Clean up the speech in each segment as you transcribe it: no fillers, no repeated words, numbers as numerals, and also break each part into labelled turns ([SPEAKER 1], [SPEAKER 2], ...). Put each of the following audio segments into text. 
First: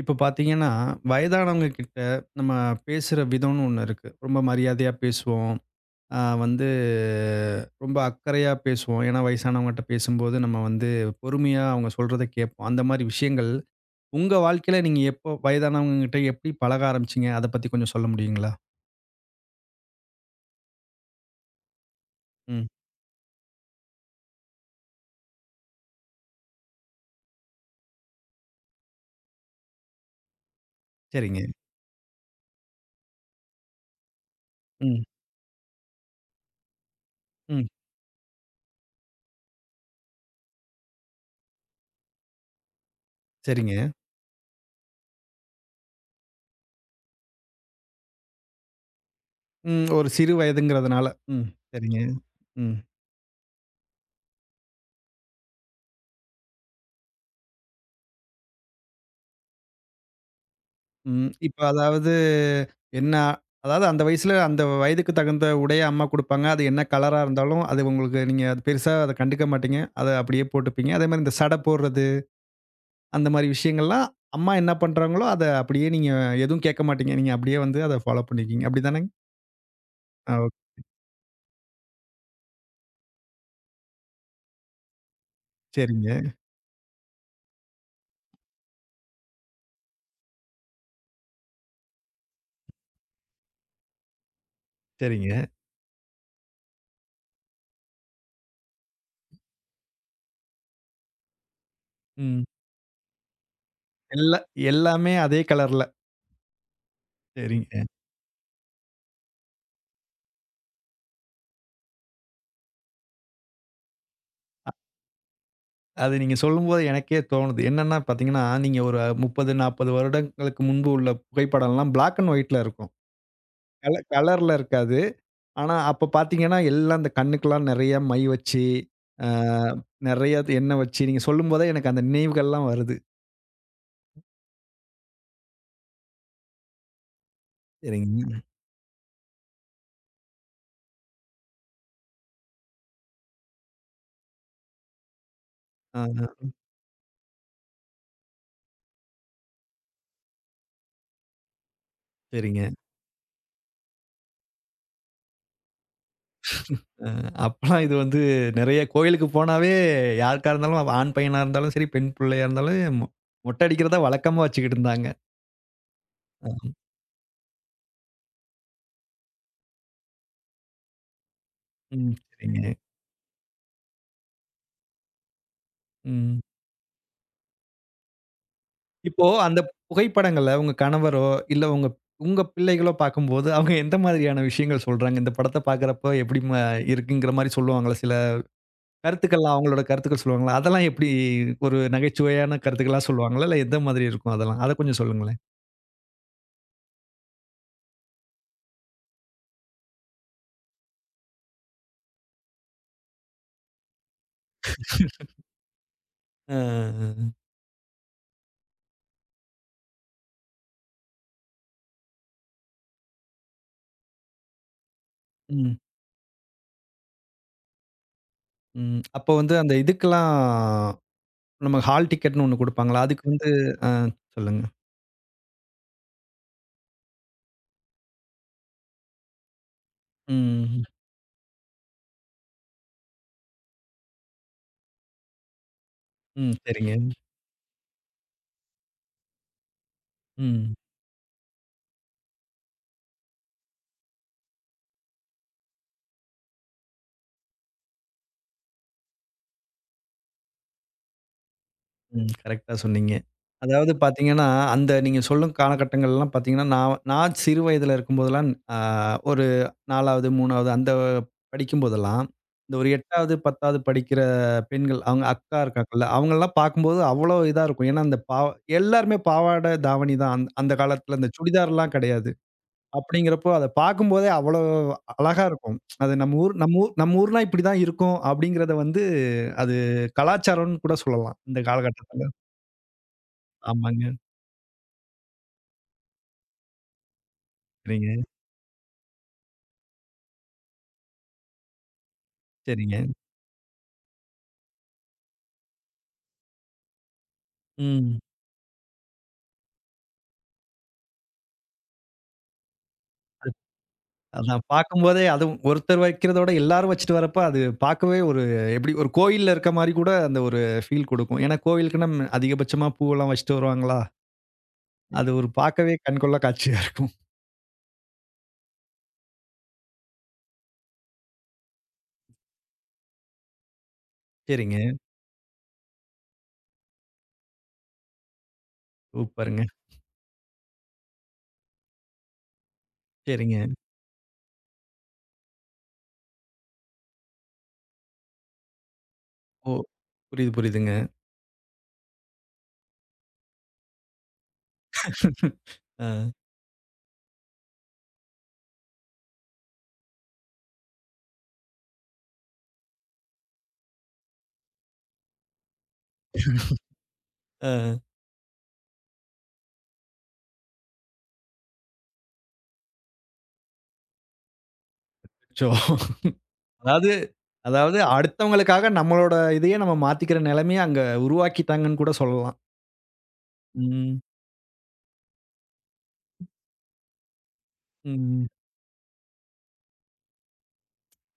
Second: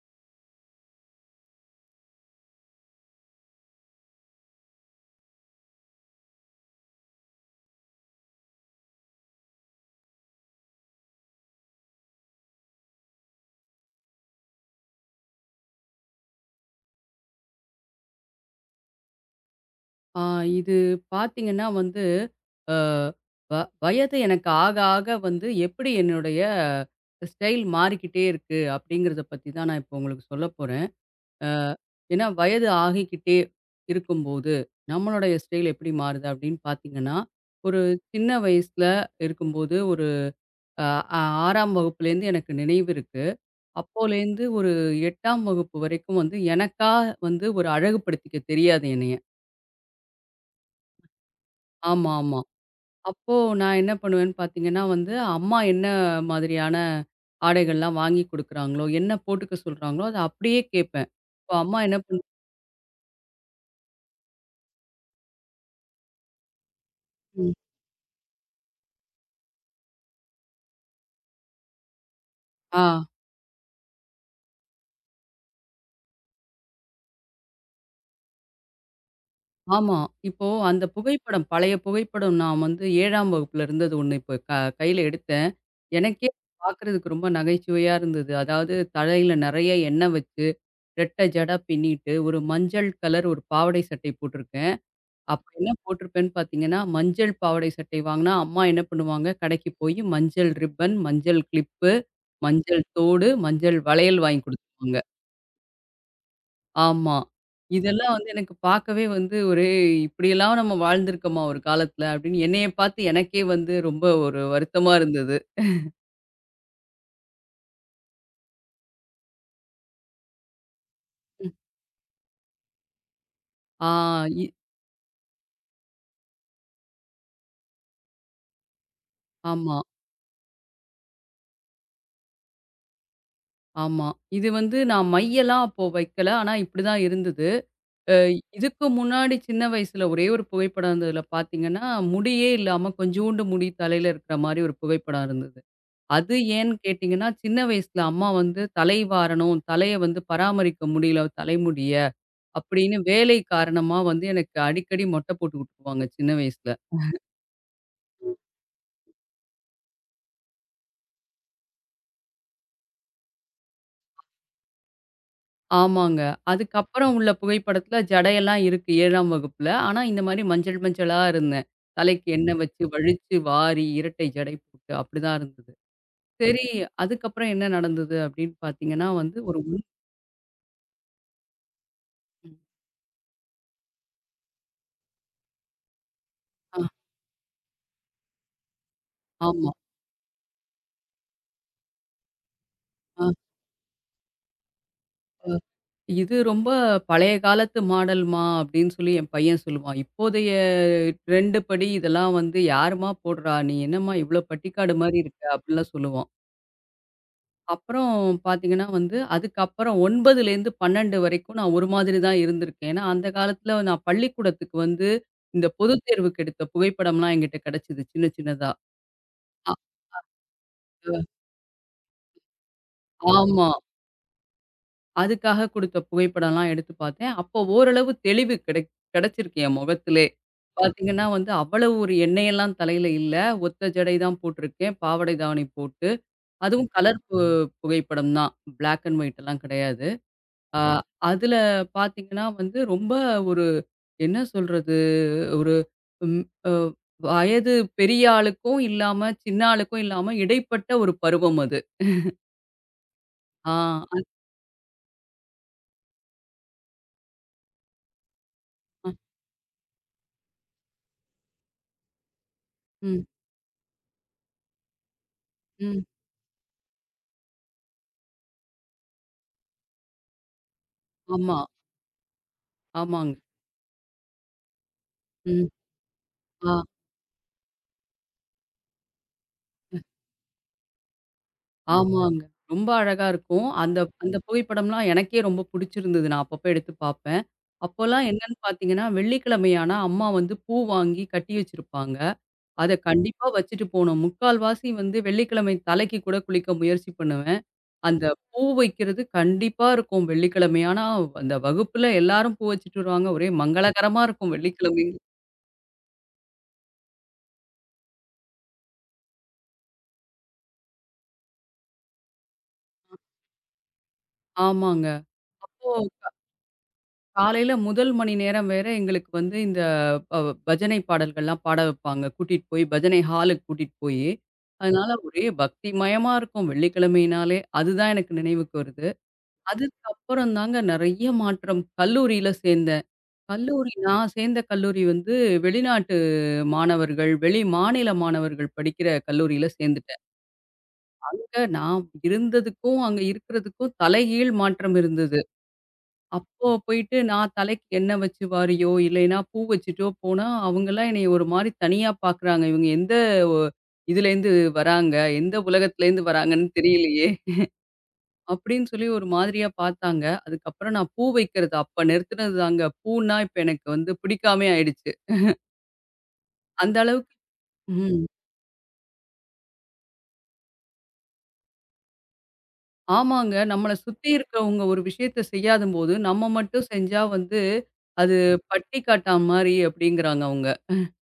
[SPEAKER 1] இப்ப பார்த்தீங்கன்னா, வயதானவங்க கிட்ட நம்ம பேசுற விதம்னு ஒண்ணு இருக்கு. ரொம்ப மரியாதையா பேசுவோம். வந்து ரொம்ப அக்கறையா பேசுவோம். ஏன்னா, வயசானவங்கட்ட பேசும்போது நம்ம வந்து பொறுமையா அவங்க சொல்றத கேட்போம். அந்த மாரி விஷயங்கள், உங்க வாழ்க்கையில நீங்க எப்போ வயதானவங்ககிட்ட எப்படி பழக ஆரம்பிச்சீங்க? அத பத்தி கொஞ்சம் சொல்ல முடியுங்களா?
[SPEAKER 2] ஆ இது பார்த்தீங்கன்னா வந்து,
[SPEAKER 1] ம்.
[SPEAKER 2] அ வ வயது எனக்கு ஆக ஆக வந்து எப்படி என்னுடைய ஸ்டைல் மாறிக்கிட்டே இருக்கு அப்படிங்கிறத பத்தி தான் நான் இப்போ உங்களுக்கு சொல்லப் போறேன்.
[SPEAKER 1] சரிங்க.
[SPEAKER 2] அ ஏன்னா வயது ஆகிக்கிட்டே இருக்கும்போது,
[SPEAKER 1] ம்.
[SPEAKER 2] நம்மளுடைய ஸ்டைல் எப்படி மாறுது அப்படின்னு பார்த்தீங்கன்னா,
[SPEAKER 1] ம்.
[SPEAKER 2] ஒரு சின்ன வயசுல இருக்கும்போது ஒரு அ 6ஆம் வகுப்புலேருந்து எனக்கு நினைவு இருக்கு.
[SPEAKER 1] சரிங்க.
[SPEAKER 2] அப்போலேருந்து ஒரு 8ஆம் வகுப்பு வரைக்கும் வந்து எனக்கா வந்து ஒரு அழகுபடுத்திக்க தெரியாது என்னைய.
[SPEAKER 1] ம். ஒரு சிறு வயதுங்கிறதுனால. ம். சரிங்க.
[SPEAKER 2] ஆமா, ஆமா.
[SPEAKER 1] ம்.
[SPEAKER 2] அப்போ நான் என்ன பண்ணுவேன்னு பார்த்தீங்கன்னா வந்து, அம்மா என்ன மாதிரியான ஆடைகள்லாம் வாங்கி குடுக்குறாங்களோ, என்ன போட்டுக்க சொல்றாங்களோ, அத அப்படியே கேட்பேன்.
[SPEAKER 1] ம்.
[SPEAKER 2] இப்போ
[SPEAKER 1] இப்ப
[SPEAKER 2] அம்மா என்ன
[SPEAKER 1] அதாவது
[SPEAKER 2] பண்ணு
[SPEAKER 1] என்ன அதாவது அந்த வயசுல, அந்த வயதுக்கு தகுந்த உடைய அம்மா குடுப்பாங்க. அது என்ன கலரா
[SPEAKER 2] ம்.
[SPEAKER 1] இருந்தாலும், அது உங்களுக்கு நீங்க அது பெருசா அத கண்டுக்க மாட்டீங்க. அத அப்படியே போட்டுப்பீங்க. அதேமாரி இந்த சடை போடுறது,
[SPEAKER 2] ஆ
[SPEAKER 1] அந்த மாரி விஷயங்கள்லாம் அம்மா என்ன பண்றாங்களோ, அத அப்படியே நீங்க எதுவும் கேட்க மாட்டீங்க. நீங்க அப்படியே வந்து அத ஃபாலோ பண்ணிக்கீங்க. அப்படிதானங்க?
[SPEAKER 2] ஆமா.
[SPEAKER 1] ஆ
[SPEAKER 2] இப்போ
[SPEAKER 1] ஓகே.
[SPEAKER 2] அந்த புகைப்படம், பழைய புகைப்படம் நான் வந்து 7ஆம் வகுப்புல இருந்தது ஒண்ணு இப்போ கையில எடுத்தேன்.
[SPEAKER 1] சரிங்க,
[SPEAKER 2] எனக்கே பார்க்குறதுக்கு ரொம்ப நகைச்சுவையா இருந்தது. அதாவது தலையில நெறைய எண்ணெய் வச்சு, ரெட்டை ஜடை பின்னிட்டு, ஒரு மஞ்சள் கலர் ஒரு பாவாடை சட்டை போட்டிருக்கேன்.
[SPEAKER 1] சரிங்க.
[SPEAKER 2] அப்ப என்ன போட்டிருப்பேன்னு பார்த்தீங்கன்னா, மஞ்சள் பாவாடை சட்டை வாங்குனா, அம்மா என்ன பண்ணுவாங்க, கடைக்கு போயி மஞ்சள் ரிப்பன், மஞ்சள் கிளிப்பு,
[SPEAKER 1] ம்.
[SPEAKER 2] மஞ்சள் தோடு, மஞ்சள் வளையல்
[SPEAKER 1] எல்லா
[SPEAKER 2] வாங்கி குடுத்துருவாங்க.
[SPEAKER 1] எல்லாமே அதே கலர்ல.
[SPEAKER 2] ஆமா.
[SPEAKER 1] சரிங்க.
[SPEAKER 2] இதெல்லாம் வந்து எனக்கு பார்க்கவே வந்து ஒரு இப்படியெல்லாம் நம்ம வாழ்ந்திருக்கோமா ஒரு காலத்துல அப்படின்னு என்னைய பார்த்து எனக்கே வந்து ரொம்ப ஒரு வருத்தமா இருந்தது.
[SPEAKER 1] அது நீங்க சொல்லும்போது எனக்கே தோணுது. என்னன்னா பாத்தீங்கன்னா, நீங்க ஒரு 30, 40 வருடங்களுக்கு முன்பு உள்ள புகைப்படம்லாம் பிளாக் அண்ட் ஒயிட்ல இருக்கும்.
[SPEAKER 2] ஆ
[SPEAKER 1] கல
[SPEAKER 2] இ
[SPEAKER 1] கலர்ல இருக்காது. ஆனா, அப்ப பார்த்தீங்கன்னா, எல்லாம் அந்த கண்ணுக்கெல்லாம் நெறைய மை வச்சு, அ
[SPEAKER 2] ஆமா,
[SPEAKER 1] நெறைய எண்ணெய் வச்சு, நீங்க சொல்லும்போதே எனக்கு அந்த நினைவுகள்லாம் வருது.
[SPEAKER 2] ஆமா. இது வந்து நான் மையெல்லாம் அப்போ வைக்கல. ஆனா இப்படிதான் இருந்தது. அ
[SPEAKER 1] சரிங்க.
[SPEAKER 2] இதுக்கு முன்னாடி சின்ன வயசுல ஒரே ஒரு புகைப்படம் இருந்ததுல பார்த்தீங்கன்னா, முடியே இல்லாம கொஞ்சூண்டு முடி தலையில இருக்கிற மாரி ஒரு புகைப்படம் இருந்தது.
[SPEAKER 1] ஆ,
[SPEAKER 2] அது
[SPEAKER 1] ஆ,
[SPEAKER 2] ஏன்னு கேட்டீங்கன்னா, சின்ன வயசுல அம்மா வந்து "தலை வாரணும், தலைய வந்து பராமரிக்க முடியல தலைமுடிய"
[SPEAKER 1] சரிங்க.
[SPEAKER 2] அப்படின்னு வேலை காரணமா வந்து எனக்கு அடிக்கடி மொட்டை போட்டு விட்டுருவாங்க சின்ன வயசுல.
[SPEAKER 1] அ அப்பலாம் இது வந்து நெறைய கோயிலுக்கு போனாவே யாருக்கா இருந்தாலும் ஆண் பையனா இருந்தாலும் சரி, பெண் பிள்ளையா இருந்தாலும் மொட்டை அடிக்கிறத வழக்கமா வச்சுக்கிட்டு இருந்தாங்க.
[SPEAKER 2] ஆமாங்க.
[SPEAKER 1] அ,
[SPEAKER 2] அதுக்கப்புறம் உள்ள புகைப்படத்துல ஜடையெல்லாம் இருக்கு 7ஆம் வகுப்புல. ஆனா இந்த மாரி மஞ்சள் மஞ்சளா இருந்தேன்.
[SPEAKER 1] ம்.
[SPEAKER 2] தலைக்கு எண்ணெய்
[SPEAKER 1] சரிங்க.
[SPEAKER 2] வச்சு வழிச்சு வாரி இரட்டை ஜடை போட்டு அப்படிதான் இருந்தது.
[SPEAKER 1] ம்.
[SPEAKER 2] சரி, அதுக்கப்புறம் என்ன நடந்தது அப்படின்னு பார்த்தீங்கன்னா
[SPEAKER 1] இப்போ
[SPEAKER 2] வந்து ஒரு
[SPEAKER 1] அந்த
[SPEAKER 2] உள்
[SPEAKER 1] புகைப்படங்கள்ல உங்க கணவரோ, இல்ல உங்க உங்க பிள்ளைகளோ பார்க்கும்போது, அவங்க எந்த மாதிரியான விஷயங்கள் சொல்றாங்க? இந்த படத்த பார்க்குறப்போ எப்படிம்மா
[SPEAKER 2] ஆ
[SPEAKER 1] இருக்குங்கிற மாரி சொல்லுவாங்களா? சில கருத்துக்கள்லாம்
[SPEAKER 2] ஆமா.
[SPEAKER 1] அவங்களோட கருத்துக்கள் சொல்லுவாங்களா? அதெல்லாம் எப்படி ஒரு நகைச்சுவையான கருத்துக்களா
[SPEAKER 2] ஆ
[SPEAKER 1] சொல்லுவாங்களா? இல்ல எந்த மாதிரி இருக்கும் அதெல்லாம்? அத கொஞ்சம் சொல்லுங்களேன்.
[SPEAKER 2] இது ரொம்ப பழைய காலத்து மாடல்மா அப்படின்னு சொல்லி என் பையன் சொல்லுவான். இப்போதைய ட்ரெண்டு படி இதெல்லாம் வந்து யாரும்மா போடுறா? நீ என்னம்மா இவ்ளோ பட்டிக்காடு மாரி இருக்க? அப்படிலாம் சொல்லுவான்.
[SPEAKER 1] அ, அ.
[SPEAKER 2] அப்புறம் பார்த்தீங்கன்னா வந்து அதுக்கப்புறம் 9லேருந்து 12 வரைக்கும் நான் ஒரு மாதிரி தான் இருந்திருக்கேன். ஏன்னா அந்த காலத்துல நான் பள்ளிக்கூடத்துக்கு வந்து இந்த
[SPEAKER 1] ம்,
[SPEAKER 2] பொதுத் தேர்வுக்கு எடுத்த புகைப்படம்லாம் என்கிட்ட கிடைச்சது சின்ன சின்னதா.
[SPEAKER 1] ம். அப்போ வந்து அந்த
[SPEAKER 2] அ
[SPEAKER 1] இதுக்கெல்லாம் நம்ம ஹால் டிக்கெட்ன்னு ஒண்ணு குடுப்பாங்கல்ல. அதுக்கு வந்து
[SPEAKER 2] ஆமா.
[SPEAKER 1] ஆ சொல்லுங்க.
[SPEAKER 2] அதுக்காக குடுத்த புகைப்படம்லாம் எடுத்து பார்த்தேன். அப்போ ஓரளவு தெளிவு கிடைச்சிருக்கு என் முகத்திலே.
[SPEAKER 1] ம்,
[SPEAKER 2] பார்த்தீங்கன்னா வந்து அவ்வளவு ஒரு எண்ணெயெல்லாம் தலையில இல்ல. ஒத்த ஜடை தான் போட்டிருக்கேன். பாவாடை தாவணி போட்டு,
[SPEAKER 1] ம்.
[SPEAKER 2] அதுவும்
[SPEAKER 1] சரிங்க.
[SPEAKER 2] கலர் புகைப்படம் தான். பிளாக் அண்ட் ஒயிட் எல்லாம் கிடையாது.
[SPEAKER 1] ம்.
[SPEAKER 2] அ அதுல பார்த்தீங்கன்னா வந்து ரொம்ப ஒரு என்ன சொல்றது? ஒரு ம் அ வயது பெரிய ஆளுக்கும் இல்லாம, சின்ன ஆளுக்கும் இல்லாம இடைப்பட்ட ஒரு பருவம் அது.
[SPEAKER 1] ம். கரெக்ட்டா சொன்னீங்க.
[SPEAKER 2] ஆ.
[SPEAKER 1] அதாவது
[SPEAKER 2] அ
[SPEAKER 1] பார்த்தீங்கன்னா, அந்த நீங்க சொல்லும் காலகட்டங்கள்லாம் பார்த்தீங்கன்னா, நான் நான் சிறு வயதில இருக்கும்போதெல்லாம் அ
[SPEAKER 2] அ-
[SPEAKER 1] ஒரு 4வது, 3வது அந்த படிக்கும்போதெல்லாம், இந்த ஒரு
[SPEAKER 2] ம்,
[SPEAKER 1] 8வது, 10வது படிக்கிற பெண்கள் அவங்க அக்கா
[SPEAKER 2] ம்.
[SPEAKER 1] இருக்காங்கல்ல, அவங்கலாம் பார்க்கும்போது அவ்வளோ இதா இருக்கும். ஏன்னா, அந்த எல்லாருமே பாவாடை, தாவணி தான். அந்த காலத்தில இந்த
[SPEAKER 2] ஆமா,
[SPEAKER 1] சுடிதார்லாம் கிடையாது.
[SPEAKER 2] ஆமாங்க.
[SPEAKER 1] அப்படிங்கிறப்போ அத பார்க்கும்போதே அவ்வளோ அழகா
[SPEAKER 2] ம்.
[SPEAKER 1] இருக்கும். அது நம்ம ஊர் நம்ம
[SPEAKER 2] ஆ.
[SPEAKER 1] ஊர் நம்ம ஊர்னா இப்படி தான் இருக்கும் அப்படிங்கிறத வந்து அது கலாச்சாரம்னு கூட சொல்லலாம். இந்த காலகட்டத்தில.
[SPEAKER 2] ஆமாங்க. ரொம்ப அழகா இருக்கும். அந்த
[SPEAKER 1] ஆமாங்க.
[SPEAKER 2] அந்த புகைப்படம்லாம் எனக்கே ரொம்ப புடிச்சிருந்தது. நான் அப்பப்போ எடுத்து பாப்பேன்.
[SPEAKER 1] சரிங்க,
[SPEAKER 2] அப்போலாம் என்னன்னு பார்த்தீங்கன்னா, வெள்ளிக்கிழமை ஆனா அம்மா வந்து பூ வாங்கி கட்டி வச்சிருப்பாங்க. அத
[SPEAKER 1] சரிங்க.
[SPEAKER 2] கண்டிப்பா வச்சுட்டு போணும். முக்கால்வாசி வந்து வெள்ளிக்கிழமை தலைக்கு கூட குளிக்க முயற்சி பண்ணுவேன்.
[SPEAKER 1] ம்.
[SPEAKER 2] அந்த பூ வைக்கிறது கண்டிப்பா இருக்கும் வெள்ளிக்கிழமை. ஆனா அந்த வகுப்புல எல்லாரும் பூ வச்சுட்டு வருவாங்க. ஒரே
[SPEAKER 1] அது
[SPEAKER 2] மங்களகரமா இருக்கும்
[SPEAKER 1] அதான்
[SPEAKER 2] வெள்ளிக்கிழமை.
[SPEAKER 1] பார்க்கும்போதே அதுவும் ஒருத்தர் வைக்கிறத விட எல்லாரும் வச்சுட்டு வரப்ப, அது பார்க்கவே ஒரு எப்படி ஒரு கோயில்ல இருக்க மாரி கூட அந்த ஒரு ஃபீல் குடுக்கும். ஏன்னா கோவிலுக்குன்னா ம், அதிகபட்சமா பூவெல்லாம் வச்சுட்டு வருவாங்களா,
[SPEAKER 2] ஆமாங்க.
[SPEAKER 1] அது ஒரு பார்க்கவே
[SPEAKER 2] அப்போ
[SPEAKER 1] கண்கொள்ளா காட்சியா இருக்கும்.
[SPEAKER 2] காலையில முதல் மணி நேரம் வேற எங்களுக்கு வந்து இந்த ப பஜனை பாடல்கள்லாம் பாட வைப்பாங்க. கூட்டிட்டு போய் பஜனை ஹாலுக்கு கூட்டிட்டு போயி,
[SPEAKER 1] சரிங்க.
[SPEAKER 2] அதனால ஒரே பக்தி மயமா இருக்கும் வெள்ளிக்கிழமையினாலே. அதுதான் எனக்கு நினைவுக்கு வருது.
[SPEAKER 1] சூப்பருங்க.
[SPEAKER 2] அதுக்கப்புறம் தாங்க நெறைய மாற்றம். கல்லூரியில சேந்தேன்.
[SPEAKER 1] சரிங்க.
[SPEAKER 2] கல்லூரி நான் சேர்ந்த கல்லூரி வந்து வெளிநாட்டு மாணவர்கள், வெளி மாநில மாணவர்கள் படிக்கிற கல்லூரியில
[SPEAKER 1] ஓ!
[SPEAKER 2] சேர்ந்துட்டேன்.
[SPEAKER 1] புரியுது, புரியுதுங்க.
[SPEAKER 2] அங்க நான் இருந்ததுக்கும், அங்க இருக்கிறதுக்கும் தலைகீழ் மாற்றம் இருந்தது.
[SPEAKER 1] அ,
[SPEAKER 2] அப்போ போயிட்டு நான் தலைக்கு எண்ணெய் வச்சு வாரியோ, இல்லைன்னா பூ வச்சுட்டோ போனா, அவங்கலாம் என்னைய ஒரு மாரி தனியா பார்க்குறாங்க. இவங்க எந்த ஒ இதுலேருந்து வராங்க? எந்த உலகத்துலேருந்து வராங்கன்னு தெரியலையே!
[SPEAKER 1] அ.
[SPEAKER 2] அப்டின்னு சொல்லி ஒரு மாதிரியா பார்த்தாங்க. அதுக்கப்புறம் நான் பூ வைக்கிறது அப்ப நிறுத்துனது தாங்க. பூன்னா இப்ப எனக்கு வந்து பிடிக்காமயே ஆயிடுச்சு.
[SPEAKER 1] அச்சோ!
[SPEAKER 2] அந்த
[SPEAKER 1] அதாவது
[SPEAKER 2] அளவுக்கு
[SPEAKER 1] அதாவது
[SPEAKER 2] ம்.
[SPEAKER 1] அடுத்தவங்களுக்காக நம்மளோட இதையே நம்ம மாத்திக்கிற நிலைமைய அங்க உருவாக்கிட்டாங்கன்னு கூட சொல்லலாம்.
[SPEAKER 2] ஆமாங்க. நம்மள
[SPEAKER 1] ம்,
[SPEAKER 2] சுத்தி இருக்கவங்க ஒரு விஷயத்த செய்யாதம்போது, நம்ம மட்டும் செஞ்சா வந்து, அது
[SPEAKER 1] ம்.
[SPEAKER 2] பட்டி காட்டா மாரி அப்டிங்கிறாங்க அவங்க.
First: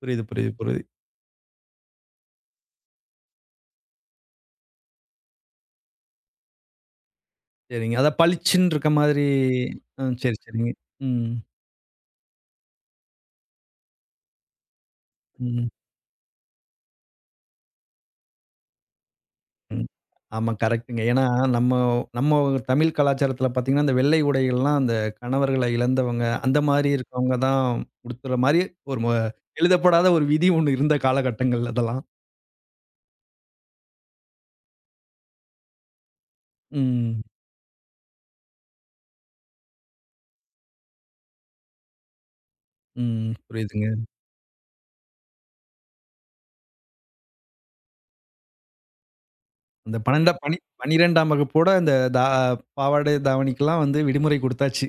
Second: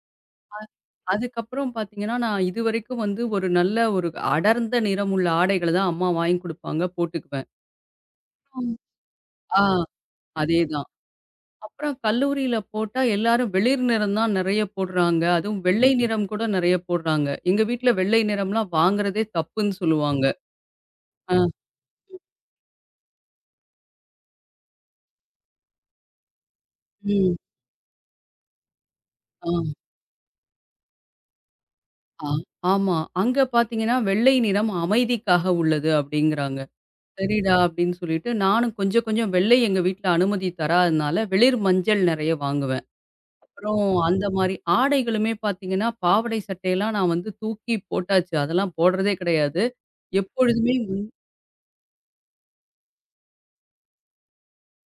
[SPEAKER 1] புரியுது, புரியுது, புரியுது.
[SPEAKER 2] அதுக்கப்புறம் பார்த்தீங்கன்னா, நான் இதுவரைக்கும் வந்து ஒரு நல்ல ஒரு அடர்ந்த நிறமுள்ள ஆடைகள தான் அம்மா வாங்கி குடுப்பாங்க, போட்டுக்குவேன்.
[SPEAKER 1] சரிங்க. அதான்
[SPEAKER 2] ஆம்.
[SPEAKER 1] பளிச்சுன்னு இருக்க மாதிரி
[SPEAKER 2] ஆ
[SPEAKER 1] சரி, சரிங்க.
[SPEAKER 2] அதேதான்.
[SPEAKER 1] ம்,
[SPEAKER 2] அப்புறம் கல்லூரியில போட்டா எல்லாரும் வெளிர் நிறம் தான் நெறைய போடுறாங்க. அதுவும்
[SPEAKER 1] ம்,
[SPEAKER 2] வெள்ளை நிறம் கூட நெறைய போடுறாங்க. எங்க வீட்ல வெள்ளை நிறம்லாம் வாங்குறதே தப்புன்னு
[SPEAKER 1] ம்.
[SPEAKER 2] சொல்லுவாங்க.
[SPEAKER 1] ஆமா கரெக்ட்டுங்க. ஏன்னா,
[SPEAKER 2] ஆ,
[SPEAKER 1] நம்ம நம்ம தமிழ் கலாச்சாரத்தில பார்த்தீங்கன்னா, அந்த வெள்ளை உடைகள்லாம் அந்த கணவர்கள இழந்தவங்க, அந்த மாரி
[SPEAKER 2] ம்.
[SPEAKER 1] இருக்கவங்க தான் உடுத்துற மாரி ஒரு ம
[SPEAKER 2] ஆ,
[SPEAKER 1] எழுதப்படாத ஒரு விதி ஒண்ணு இருந்த காலகட்டங்கள் அதெல்லாம்.
[SPEAKER 2] ஆ. ஆமா. அங்க பார்த்தீங்கன்னா, "வெள்ளை நிறம் அமைதிக்காக உள்ளது" அப்படிங்கிறாங்க.
[SPEAKER 1] ம்,
[SPEAKER 2] சரிடா அப்படின்னு சொல்லிட்டு, நானும் கொஞ்சம் கொஞ்சம் வெள்ளை எங்க வீட்ல அனுமதி தராதனால, வெளிர் மஞ்சள் நெறைய வாங்குவேன்.
[SPEAKER 1] ம்.
[SPEAKER 2] அப்புறம்
[SPEAKER 1] புரியுதுங்க.
[SPEAKER 2] அந்த மாரி ஆடைகளுமே பார்த்தீங்கன்னா, பாவாடை சட்டையெல்லாம் நான் வந்து தூக்கி போட்டாச்சு. அதெல்லாம் போடுறதே கிடையாது.
[SPEAKER 1] அந்த 12 பனி
[SPEAKER 2] எப்பொழுதுமே வந்
[SPEAKER 1] 12ஆம் வகுப்போட அந்த தா பாவாடை, தாவணிக்கெல்லாம் வந்து விடுமுறை குடுத்தாச்சு.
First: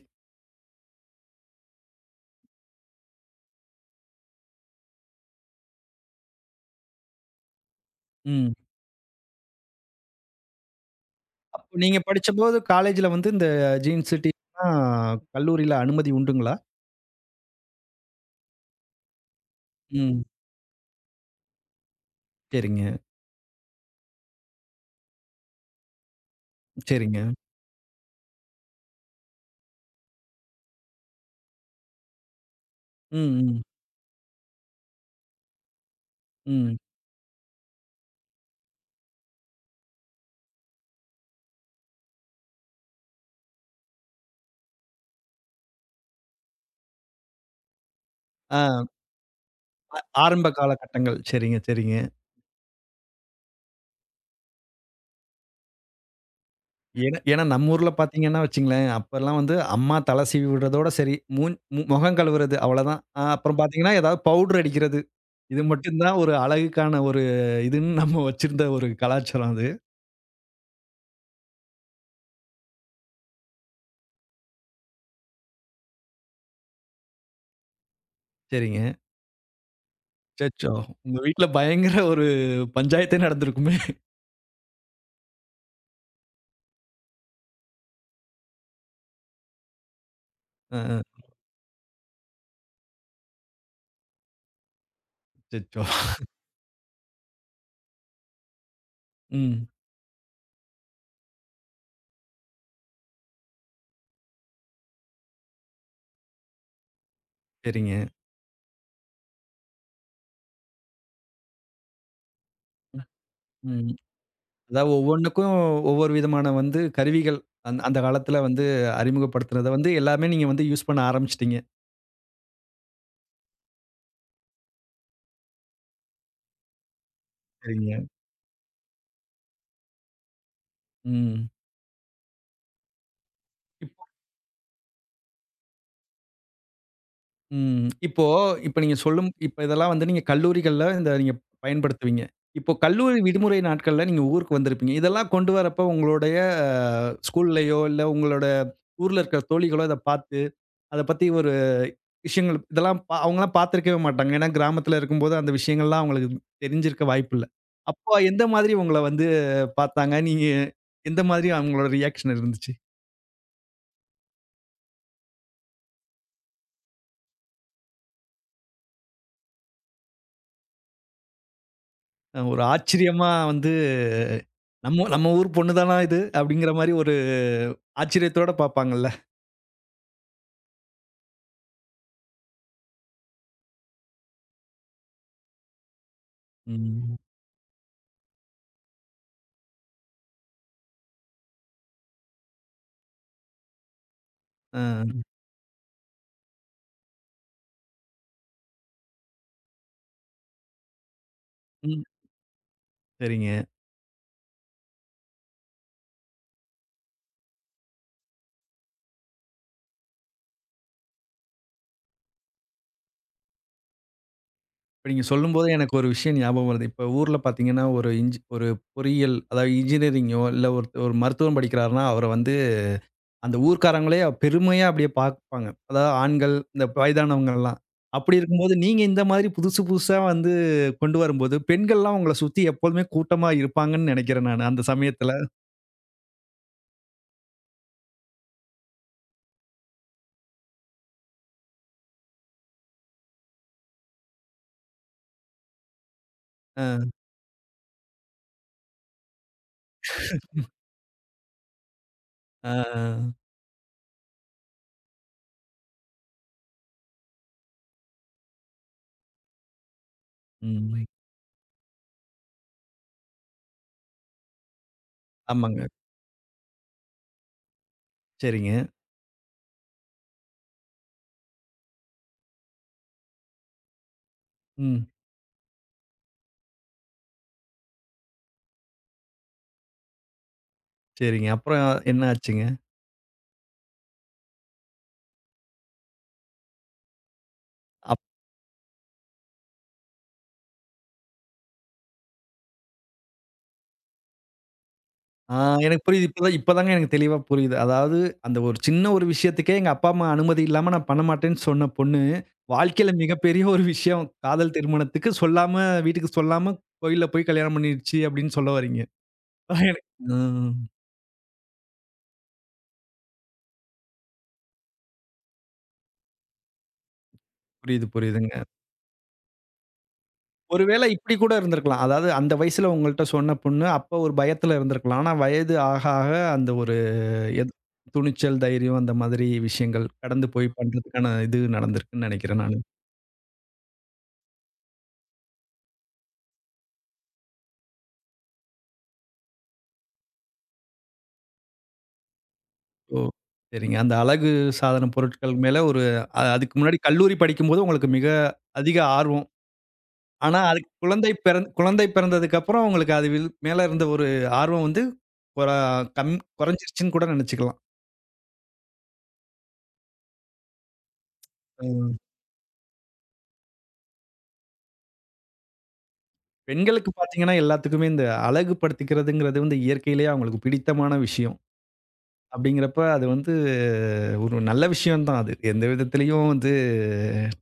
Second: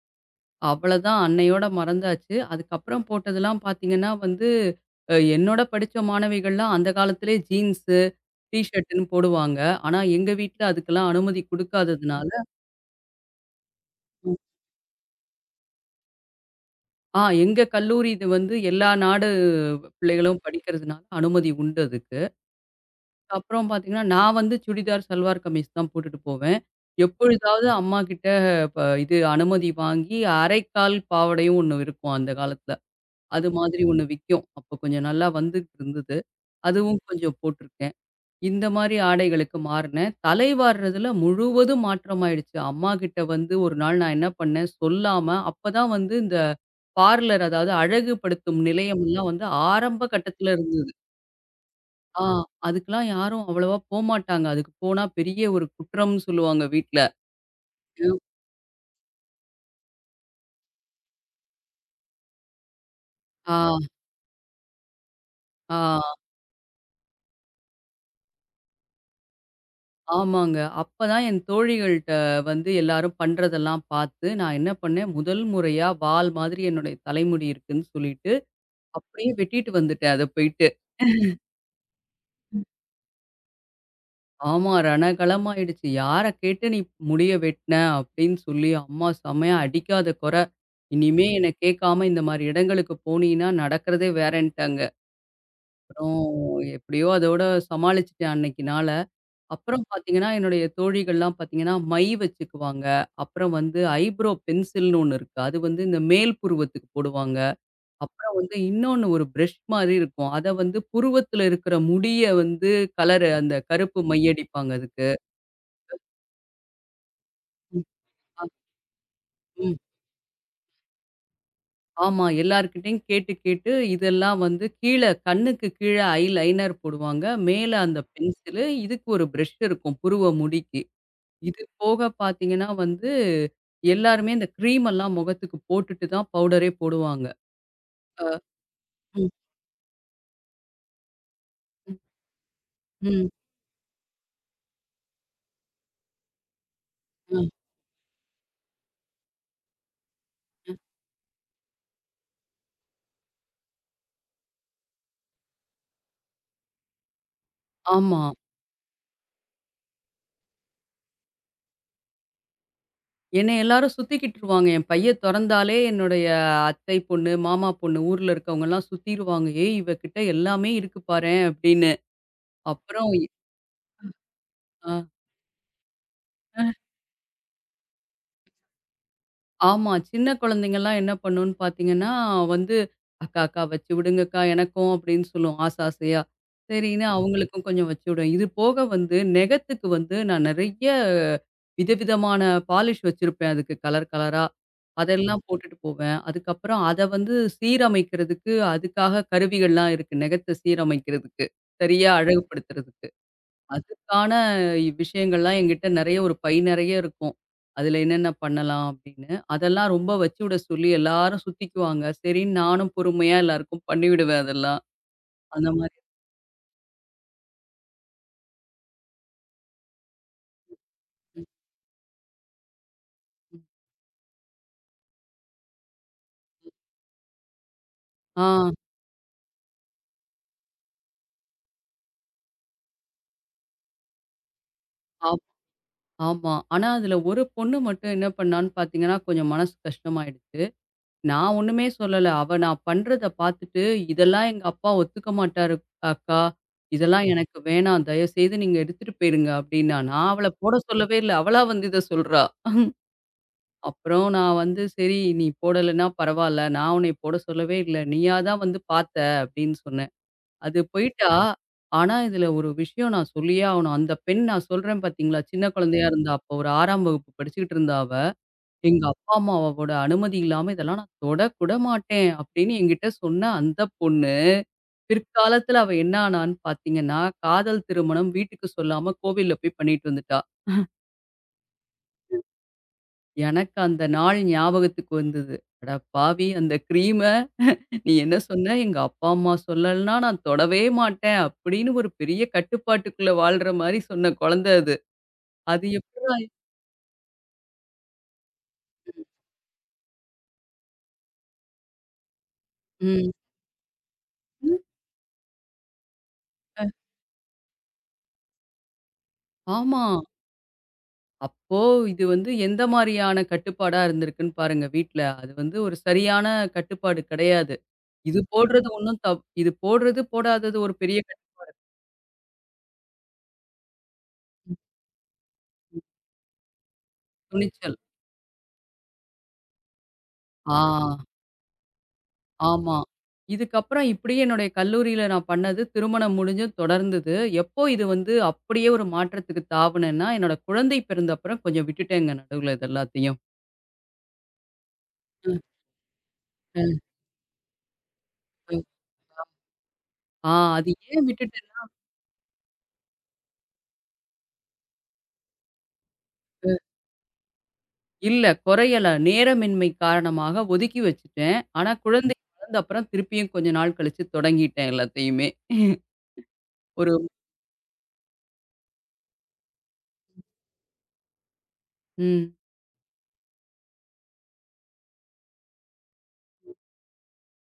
[SPEAKER 2] அவ்வளதான் அன்னையோட மறந்தாச்சு. அதுக்கப்புறம் போட்டதெல்லாம் பார்த்தீங்கன்னா வந்து, என்னோட படிச்ச மாணவிகள்லாம் அந்த காலத்திலே ஜீன்ஸு,
[SPEAKER 1] ம்.
[SPEAKER 2] டீ ஷர்ட்டுன்னு போடுவாங்க. ஆனா எங்க வீட்ல அதுக்கெல்லாம் அனுமதி
[SPEAKER 1] அப்போ நீங்க
[SPEAKER 2] குடுக்காததுனால
[SPEAKER 1] படிச்சபோது காலேஜ்ல வந்து இந்த ஜீன்ஸு, டீலாம் கல்லூரியில அனுமதி உண்டுங்களா?
[SPEAKER 2] எங்க கல்லூரி இது வந்து எல்லா நாடு
[SPEAKER 1] ம்.
[SPEAKER 2] பிள்ளைகளும் படிக்கிறதுனால அனுமதி உண்டு அதுக்கு.
[SPEAKER 1] சரிங்க,
[SPEAKER 2] அப்புறம் பார்த்தீங்கன்னா, நான் வந்து சுடிதார், சல்வார் கமீஸ் தான் போட்டுட்டு போவேன்.
[SPEAKER 1] சரிங்க.
[SPEAKER 2] எப்பொழுதாவது அம்மாகிட்ட ப இது அனுமதி வாங்கி, அரைக்கால் பாவாடையும் ஒண்ணு இருக்கும் அந்த காலத்துல.
[SPEAKER 1] ம்,
[SPEAKER 2] அது
[SPEAKER 1] ம்,
[SPEAKER 2] மாதிரி ஒண்ணு விக்கும். அப்ப கொஞ்சம் நல்லா வந்துட்டு இருந்தது.
[SPEAKER 1] ம்.
[SPEAKER 2] அதுவும் கொஞ்சம் போட்டுருக்கேன். இந்த மாரி ஆடைகளுக்கு மாறுனேன். தலை வார்றதுல முழுவதும் மாற்றமாயிடுச்சு. அம்மாகிட்ட வந்து ஒரு நாள் நான் என்ன பண்ணேன், சொல்லாம அப்பதான் வந்து இந்த பார்லர் அதாவது
[SPEAKER 1] ஆ
[SPEAKER 2] அழகுபடுத்தும் நிலையம்லாம் வந்து ஆரம்ப
[SPEAKER 1] ஆரம்ப
[SPEAKER 2] கட்டத்துல
[SPEAKER 1] காலகட்டங்கள். சரிங்க, சரிங்க.
[SPEAKER 2] ஆ அதுக்கெல்லாம் யாரும் அவ்வளவா போமாட்டாங்க. அதுக்கு போனா பெரிய ஒரு குற்றம்னு சொல்லுவாங்க வீட்ல.
[SPEAKER 1] ஏன்னா ஏன்னா நம்ம ஊர்ல பார்த்தீங்கன்னா வச்சுங்களேன், அப்பலாம் வந்து அம்மா தலை சீவி விடுறதோட சரி. மூஞ் மு முகம் கழுவுறது அவ்வளோதான்.
[SPEAKER 2] ஆ,
[SPEAKER 1] அப்புறம் பார்த்தீங்கன்னா, ஏதாவது பவுடர் அடிக்கிறது. இது
[SPEAKER 2] ஆ
[SPEAKER 1] மட்டும் தான் ஒரு அழகுக்கான ஒரு இதுன்னு நம்ம வச்சிருந்த ஒரு கலாச்சாரம் அது.
[SPEAKER 2] ஆமாங்க. அப்பதான் என் தோழிகள்ட்ட வந்து எல்லாரும் பண்றதெல்லாம் பார்த்து, நான் என்ன பண்ணேன், முதல் முறையா வால் மாதிரி என்னுடைய தலைமுடி இருக்குன்னு சொல்லிட்டு,
[SPEAKER 1] சரிங்க.
[SPEAKER 2] அப்படியே வெட்டிட்டு வந்துட்டேன் அத போயிட்டு.
[SPEAKER 1] அச்சச்சோ! உங்க வீட்ல பயங்கர ஒரு பஞ்சாயத்தே நடந்திருக்குமே!
[SPEAKER 2] ஆமா ரணகளமாயிடுச்சு. "யார கேட்டு நீ முடிய வெட்டுன?" அப்படின்னு சொல்லி, அம்மா செமையா அடிக்காத கொற.
[SPEAKER 1] அ, அ.
[SPEAKER 2] "இனிமே என்ன கேட்காம இந்த மாரி இடங்களுக்கு போனீன்னா நடக்கிறதே வேறேன்ட்டாங்க."
[SPEAKER 1] அச்சச்சோ!
[SPEAKER 2] அப்புறம் எப்படியோ அதோட சமாளிச்சுட்டேன் அன்னைக்கு நாள.
[SPEAKER 1] ம்.
[SPEAKER 2] அப்புறம் பார்த்தீங்கன்னா, என்னுடைய தோழிகள்லாம் பார்த்தீங்கன்னா, மை வச்சுக்குவாங்க. அப்புறம் வந்து ஐப்ரோ பென்சில்னு ஒண்ணு இருக்கு. அது வந்து இந்த மேல் புருவத்துக்கு போடுவாங்க.
[SPEAKER 1] சரிங்க.
[SPEAKER 2] அப்புறம் வந்து இன்னொன்னு ஒரு பிரஷ் மாரி இருக்கும். அத வந்து புருவத்தில இருக்கிற முடிய வந்து கலரு அந்த
[SPEAKER 1] ம்.
[SPEAKER 2] கருப்பு மை அடிப்பாங்க
[SPEAKER 1] அதாவது
[SPEAKER 2] அதுக்கு.
[SPEAKER 1] ஒவ்வொன்னுக்கும் ஒவ்வொரு விதமான வந்து கருவிகள் அந்
[SPEAKER 2] ம்.
[SPEAKER 1] அந்த காலத்துல
[SPEAKER 2] அ
[SPEAKER 1] வந்து அறிமுகப்படுத்துனத
[SPEAKER 2] ம்.
[SPEAKER 1] வந்து எல்லாமே நீங்க வந்து யூஸ் பண்ண ஆரம்பிச்சுட்டீங்க.
[SPEAKER 2] ஆமா. எல்லார்கிட்டயும் கேட்டு கேட்டு இதெல்லாம் வந்து கீழ கண்ணுக்கு கீழ ஐ லைனர் போடுவாங்க. மேல
[SPEAKER 1] சரிங்க.
[SPEAKER 2] அந்த பென்சிலு. இதுக்கு ஒரு பிரஷ் இருக்கும் புருவ முடிக்கு.
[SPEAKER 1] ம்.
[SPEAKER 2] இது போக பார்த்தீங்கன்னா வந்து,
[SPEAKER 1] இப்போ
[SPEAKER 2] எல்லாருமே இந்த கிரீம் எல்லாம் முகத்துக்கு போட்டுட்டு தான் பவுடரே போடுவாங்க.
[SPEAKER 1] ம். இப்போ இப்ப நீங்க சொல்லும்
[SPEAKER 2] ம்,
[SPEAKER 1] இப்ப இதெல்லாம் வந்து நீங்க கல்லூரிகள்ல இந்த நீங்க
[SPEAKER 2] ம்,
[SPEAKER 1] பயன்படுத்துவீங்க. இப்போ கல்லூரி
[SPEAKER 2] ம்,
[SPEAKER 1] விடுமுறை நாட்கள்ல நீங்க ஊருக்கு வந்திருப்பீங்க. இதெல்லாம் கொண்டு வரப்போ உங்களுடைய
[SPEAKER 2] ம்,
[SPEAKER 1] ஸ்கூல்லயோ, இல்ல உங்களோட ஊர்ல இருக்கிற தோழிகளோ இத பார்த்து
[SPEAKER 2] ம்.
[SPEAKER 1] அத பத்தி ஒரு விஷயங்கள் இதெல்லாம் அவங்கலாம் பார்த்திருக்கவே மாட்டாங்க. ஏன்னா கிராமத்துல இருக்கும்போது அந்த விஷயங்கள்லாம் அவங்களுக்கு தெரிஞ்சிருக்க வாய்ப்பில்ல. அப்போ
[SPEAKER 2] ஆமா.
[SPEAKER 1] எந்த மாதிரி உங்கள வந்து பார்த்தாங்க? நீங்க எந்த மாதிரி அவங்களோட ரியாக்ஷன் இருந்துச்சு?
[SPEAKER 2] என்னை எல்லாரும் சுத்திக்கிட்டுருவாங்க. என் பைய தொறந்தாலே என்னுடைய அத்தை பொண்ணு, மாமா பொண்ணு ஊர்ல இருக்கவங்கலாம் சுத்திருவாங்க. "ஏய்! இவ கிட்ட எல்லாமே இருக்கு பாரேன்" அப்படின்னு.
[SPEAKER 1] ஒரு
[SPEAKER 2] அப்புறம் எ
[SPEAKER 1] ஆச்சரியமா வந்து
[SPEAKER 2] ஆ.
[SPEAKER 1] நம்ம நம்ம ஊர் பொண்ணு தானா இது? அப்படிங்கிற மாரி ஒரு ஆச்சரியத்தோட பார்ப்பாங்கல்ல.
[SPEAKER 2] ஆமா. சின்ன குழந்தைங்கலாம் என்ன பண்ணும்னு பார்த்தீங்கன்னா, வந்து "அக்கா, அக்கா வச்சு விடுங்கக்கா எனக்கும்" அப்படின்னு சொல்லும் ஆசை ஆசையா. சரின்னு
[SPEAKER 1] ம்.
[SPEAKER 2] அவங்களுக்கும் கொஞ்சம் வச்சு விடுவேன். இது போக வந்து நெகத்துக்கு வந்து நான் நெறைய விதவிதமான பாலிஷ் வச்சிருப்பேன் அதுக்கு கலர் கலரா.
[SPEAKER 1] அ.
[SPEAKER 2] அதெல்லாம் போட்டுட்டு போவேன். அதுக்கப்புறம் அத வந்து சீரமைக்கிறதுக்கு அதுக்காக கருவிகள்லாம் இருக்கு. நெகத்த சீரமைக்கிறதுக்கு.
[SPEAKER 1] ம்.
[SPEAKER 2] சரியா அழகுபடுத்துறதுக்கு.
[SPEAKER 1] சரிங்க.
[SPEAKER 2] அதுக்கான விஷயங்கள்லாம் என்கிட்ட நெறைய ஒரு பை நெறைய இருக்கும். அதுல என்னென்ன பண்ணலாம் அப்படின்னு. அதெல்லாம் ரொம்ப வச்சுவிட சொல்லி எல்லாரும் சுத்திக்குவாங்க. சரின்னு நானும் பொறுமையா எல்லாருக்கும் பண்ணிவிடுவேன் அதெல்லாம்.
[SPEAKER 1] இப்ப நீங்க சொல்லும்போது
[SPEAKER 2] அந்த
[SPEAKER 1] எனக்கு
[SPEAKER 2] மாரி.
[SPEAKER 1] ஒரு விஷயம் ஞாபகம் வருது. இப்ப ஊர்ல பார்த்தீங்கன்னா, ஒரு ஒரு பொறியியல் அதாவது இன்ஜினியரிங்கோ இல்ல ஒரு ஒரு மருத்துவம் படிக்கிறாருன்னா அவர வந்து அந்த ஊர்க்காரங்களே பெருமையா அப்படியே பார்ப்பாங்க. அதாவது ஆண்கள், இந்த வயதானவங்கலாம். அப்படி
[SPEAKER 2] ஆ
[SPEAKER 1] இருக்கும்போது, நீங்க இந்த மாதிரி புதுசு புதுசா வந்து கொண்டு வரும்போது, பெண்கள்லாம் உங்கள சுத்தி எப்போதுமே கூட்டமா இருப்பாங்கன்னு நெனைக்கிறேன் நானு, அந்த சமயத்துல.
[SPEAKER 2] ஆம் ஆமா. ஆனா அதுல ஒரு பொண்ணு மட்டும் என்ன பண்ணான்னு பார்த்தீங்கன்னா, கொஞ்சம் மனசு கஷ்டமாயிடுச்சு. நான் ஒண்ணுமே சொல்லல. அவ நான் பண்றத பார்த்துட்டு, "இதெல்லாம் எங்க அப்பா ஒத்துக்க மாட்டாரு அக்கா.
[SPEAKER 1] அ,
[SPEAKER 2] இதெல்லாம் எனக்கு வேணாம். தயவுசெய்து நீங்க எடுத்துட்டு போயிருங்க" அப்படின்னா. நான் அவள போட சொல்லவே இல்ல. அவளா வந்து இத சொல்றா.
[SPEAKER 1] அ,
[SPEAKER 2] அப்புறம் நான் வந்து சரி நீ போடலைன்னா பரவாயில்ல. நான் உன்னை போட சொல்லவே இல்ல. நீயா தான் வந்து பார்த்த அப்படின்னு சொன்னேன். அது
[SPEAKER 1] ம்.
[SPEAKER 2] போயிட்டா, ம். ஆனா இதுல ஒரு விஷயம் நான் சொல்லியே ஆவணும். அந்த பெண் நான் சொல்றேன் பார்த்தீங்களா, சின்ன
[SPEAKER 1] ஆமாங்க.
[SPEAKER 2] குழந்தையா இருந்தா, அப்போ ஒரு 6ஆம் வகுப்பு படிச்சுக்கிட்டு இருந்தா அவ.
[SPEAKER 1] சரிங்க.
[SPEAKER 2] எங்க அப்பா அம்மாவோட அனுமதி இல்லாம இதெல்லாம் நான் தொடக்கூட மாட்டேன் அப்படின்னு என்கிட்ட சொன்ன அந்த பொண்ணு,
[SPEAKER 1] ம்.
[SPEAKER 2] பிற்காலத்துல அவ என்ன ஆனான்னு பார்த்தீங்கன்னா, காதல் திருமணம் வீட்டுக்கு சொல்லாம கோவில்ல போய் பண்ணிட்டு வந்துட்டா.
[SPEAKER 1] சரிங்க. அப்புறம் என்ன ஆச்சுங்க?
[SPEAKER 2] எனக்கு அந்த நாள் ஞாபகத்துக்கு வந்தது. அட பாவி! அந்த கிரீம் நீ என்ன சொன்ன? எங்க அப்பா, அம்மா சொல்லலன்னா நான் தொடவே மாட்டேன். அப்படின்னு ஒரு பெரிய கட்டுப்பாட்டுக்குள்ள வாழ்ற மாரி சொன்ன குழந்தை அது.
[SPEAKER 1] ஆ
[SPEAKER 2] அது
[SPEAKER 1] எனக்கு புரியுது.
[SPEAKER 2] எப்படிடா
[SPEAKER 1] இப்பதான் இப்பதாங்க எனக்கு தெளிவா புரியுது. அதாவது அந்த ஒரு சின்ன ஒரு விஷயத்துக்கே எங்க அப்பா, அம்மா அனுமதி இல்லாம நான் பண்ண மாட்டேன்னு சொன்ன பொண்ணு, வாழ்க்கையில
[SPEAKER 2] ம்.
[SPEAKER 1] மிகப்பெரிய ஒரு விஷயம். காதல்
[SPEAKER 2] ம்.
[SPEAKER 1] திருமணத்துக்கு சொல்லாம வீட்டுக்கு சொல்லாம கோயில்ல போய் கல்யாணம் பண்ணிடுச்சு அப்படின்னு சொல்ல வரீங்க. அதான்
[SPEAKER 2] ஆமா.
[SPEAKER 1] எனக்கு ம்.
[SPEAKER 2] அப்போ இது வந்து எந்த மாரியான கட்டுப்பாடா இருந்திருக்குன்னு பாருங்க வீட்ல. அது வந்து ஒரு சரியான கட்டுப்பாடு கிடையாது.
[SPEAKER 1] புரியுது,
[SPEAKER 2] இது
[SPEAKER 1] புரியுதுங்க.
[SPEAKER 2] போடுறது ஒண்ணும் இது போடுறது, போடாதது ஒரு
[SPEAKER 1] ஒருவேளை
[SPEAKER 2] பெரிய
[SPEAKER 1] இப்படி கூட இருந்திருக்கலாம். அதாவது அந்த வயசுல உங்கள்ட்ட சொன்ன பொண்ணு, அப்ப ஒரு பயத்துல இருந்திருக்கலாம். ஆனா வயது ஆக ஆக அந்த ஒரு எத்
[SPEAKER 2] துணிச்சல்.
[SPEAKER 1] துணிச்சல், தைரியம் அந்த மாதிரி விஷயங்கள் கடந்து போய்
[SPEAKER 2] ஆ.
[SPEAKER 1] பண்றதுக்கான இது நடந்திருக்குன்னு நினைக்கிறேன் நான்.
[SPEAKER 2] ஆமா. இதுக்கப்புறம் இப்படியே என்னுடைய கல்லூரியில நான் பண்ணது திருமணம் முடிஞ்சும் தொடர்ந்தது. எப்போ இது வந்து அப்படியே ஒரு மாற்றத்துக்கு தாவுனேன்னா, என்னோட குழந்தை பிறந்த அப்புறம் கொஞ்சம் விட்டுட்டேங்க நடுவுல இது
[SPEAKER 1] ஓ!
[SPEAKER 2] எல்லாத்தையும்.
[SPEAKER 1] சரிங்க. அந்த அழகு சாதன பொருட்கள்
[SPEAKER 2] ம்,
[SPEAKER 1] மேல ஒரு அதுக்கு முன்னாடி
[SPEAKER 2] ம்,
[SPEAKER 1] கல்லூரி படிக்கும்போது உங்களுக்கு மிக
[SPEAKER 2] ம்.
[SPEAKER 1] அதிக ஆர்வம்.
[SPEAKER 2] ஆ
[SPEAKER 1] ஆனா, அது
[SPEAKER 2] அது ஏன் விட்டுட்டேன்னா
[SPEAKER 1] குழந்தை பிறந்ததுக்கப்புறம் உங்களுக்கு அது வில் மேல இருந்த ஒரு ஆர்வம் வந்து கொற கம் கொறைஞ்சிருச்சுன்னு கூட நெனச்சுக்கலாம்.
[SPEAKER 2] இல்ல குறையல. நேரமின்மை காரணமாக ஒதுக்கி வச்சுட்டேன். ஆனா
[SPEAKER 1] ம்.
[SPEAKER 2] குழந்தை வளர்ந்த அப்புறம் திருப்பியும் கொஞ்ச நாள் கழிச்சு தொடங்கிட்டேன் எல்லாத்தையுமே.
[SPEAKER 1] பெண்களுக்கு
[SPEAKER 2] ஒரு
[SPEAKER 1] பாத்தீங்கன்னா, எல்லாத்துக்குமே இந்த அழகுபடுத்திக்கிறதுங்கிறது வந்து இயற்கையிலேயே அவங்களுக்கு பிடித்தமான விஷயம்.
[SPEAKER 2] ம்,
[SPEAKER 1] அப்படிங்கிறப்ப அது வந்து ஒரு நல்ல விஷயம் தான் அது. எந்த விதத்திலயும் வந்து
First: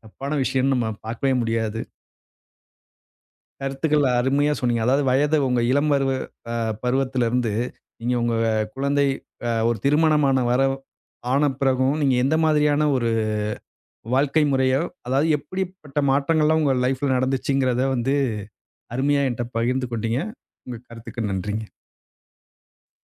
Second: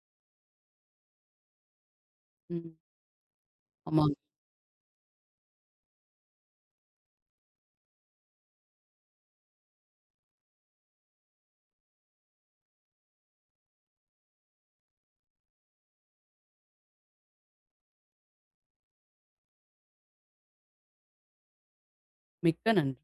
[SPEAKER 1] தப்பான விஷயம்னு நம்ம பாக்கவே முடியாது.
[SPEAKER 2] ம்.
[SPEAKER 1] கருத்துக்கள்
[SPEAKER 2] ஆமாங்க.
[SPEAKER 1] அருமையா சொன்னீங்க. அதாவது வயது உங்க இளம் அ பருவத்திலிருந்து, நீங்க உங்க குழந்தை ஒரு திருமணமான ஆன பிறகும், நீங்க எந்த மாதிரியான ஒரு வாழ்க்கை முறையோ, அதாவது எப்படிப்பட்ட மாற்றங்கள்லாம் உங்க லைஃப்ல நடந்துச்சுங்கிறத வந்து அருமையா என்ட்ட பகிர்ந்து கொண்டீங்க. உங்க கருத்துக்கு நன்றிங்க.
[SPEAKER 2] மிக்க நன்றி.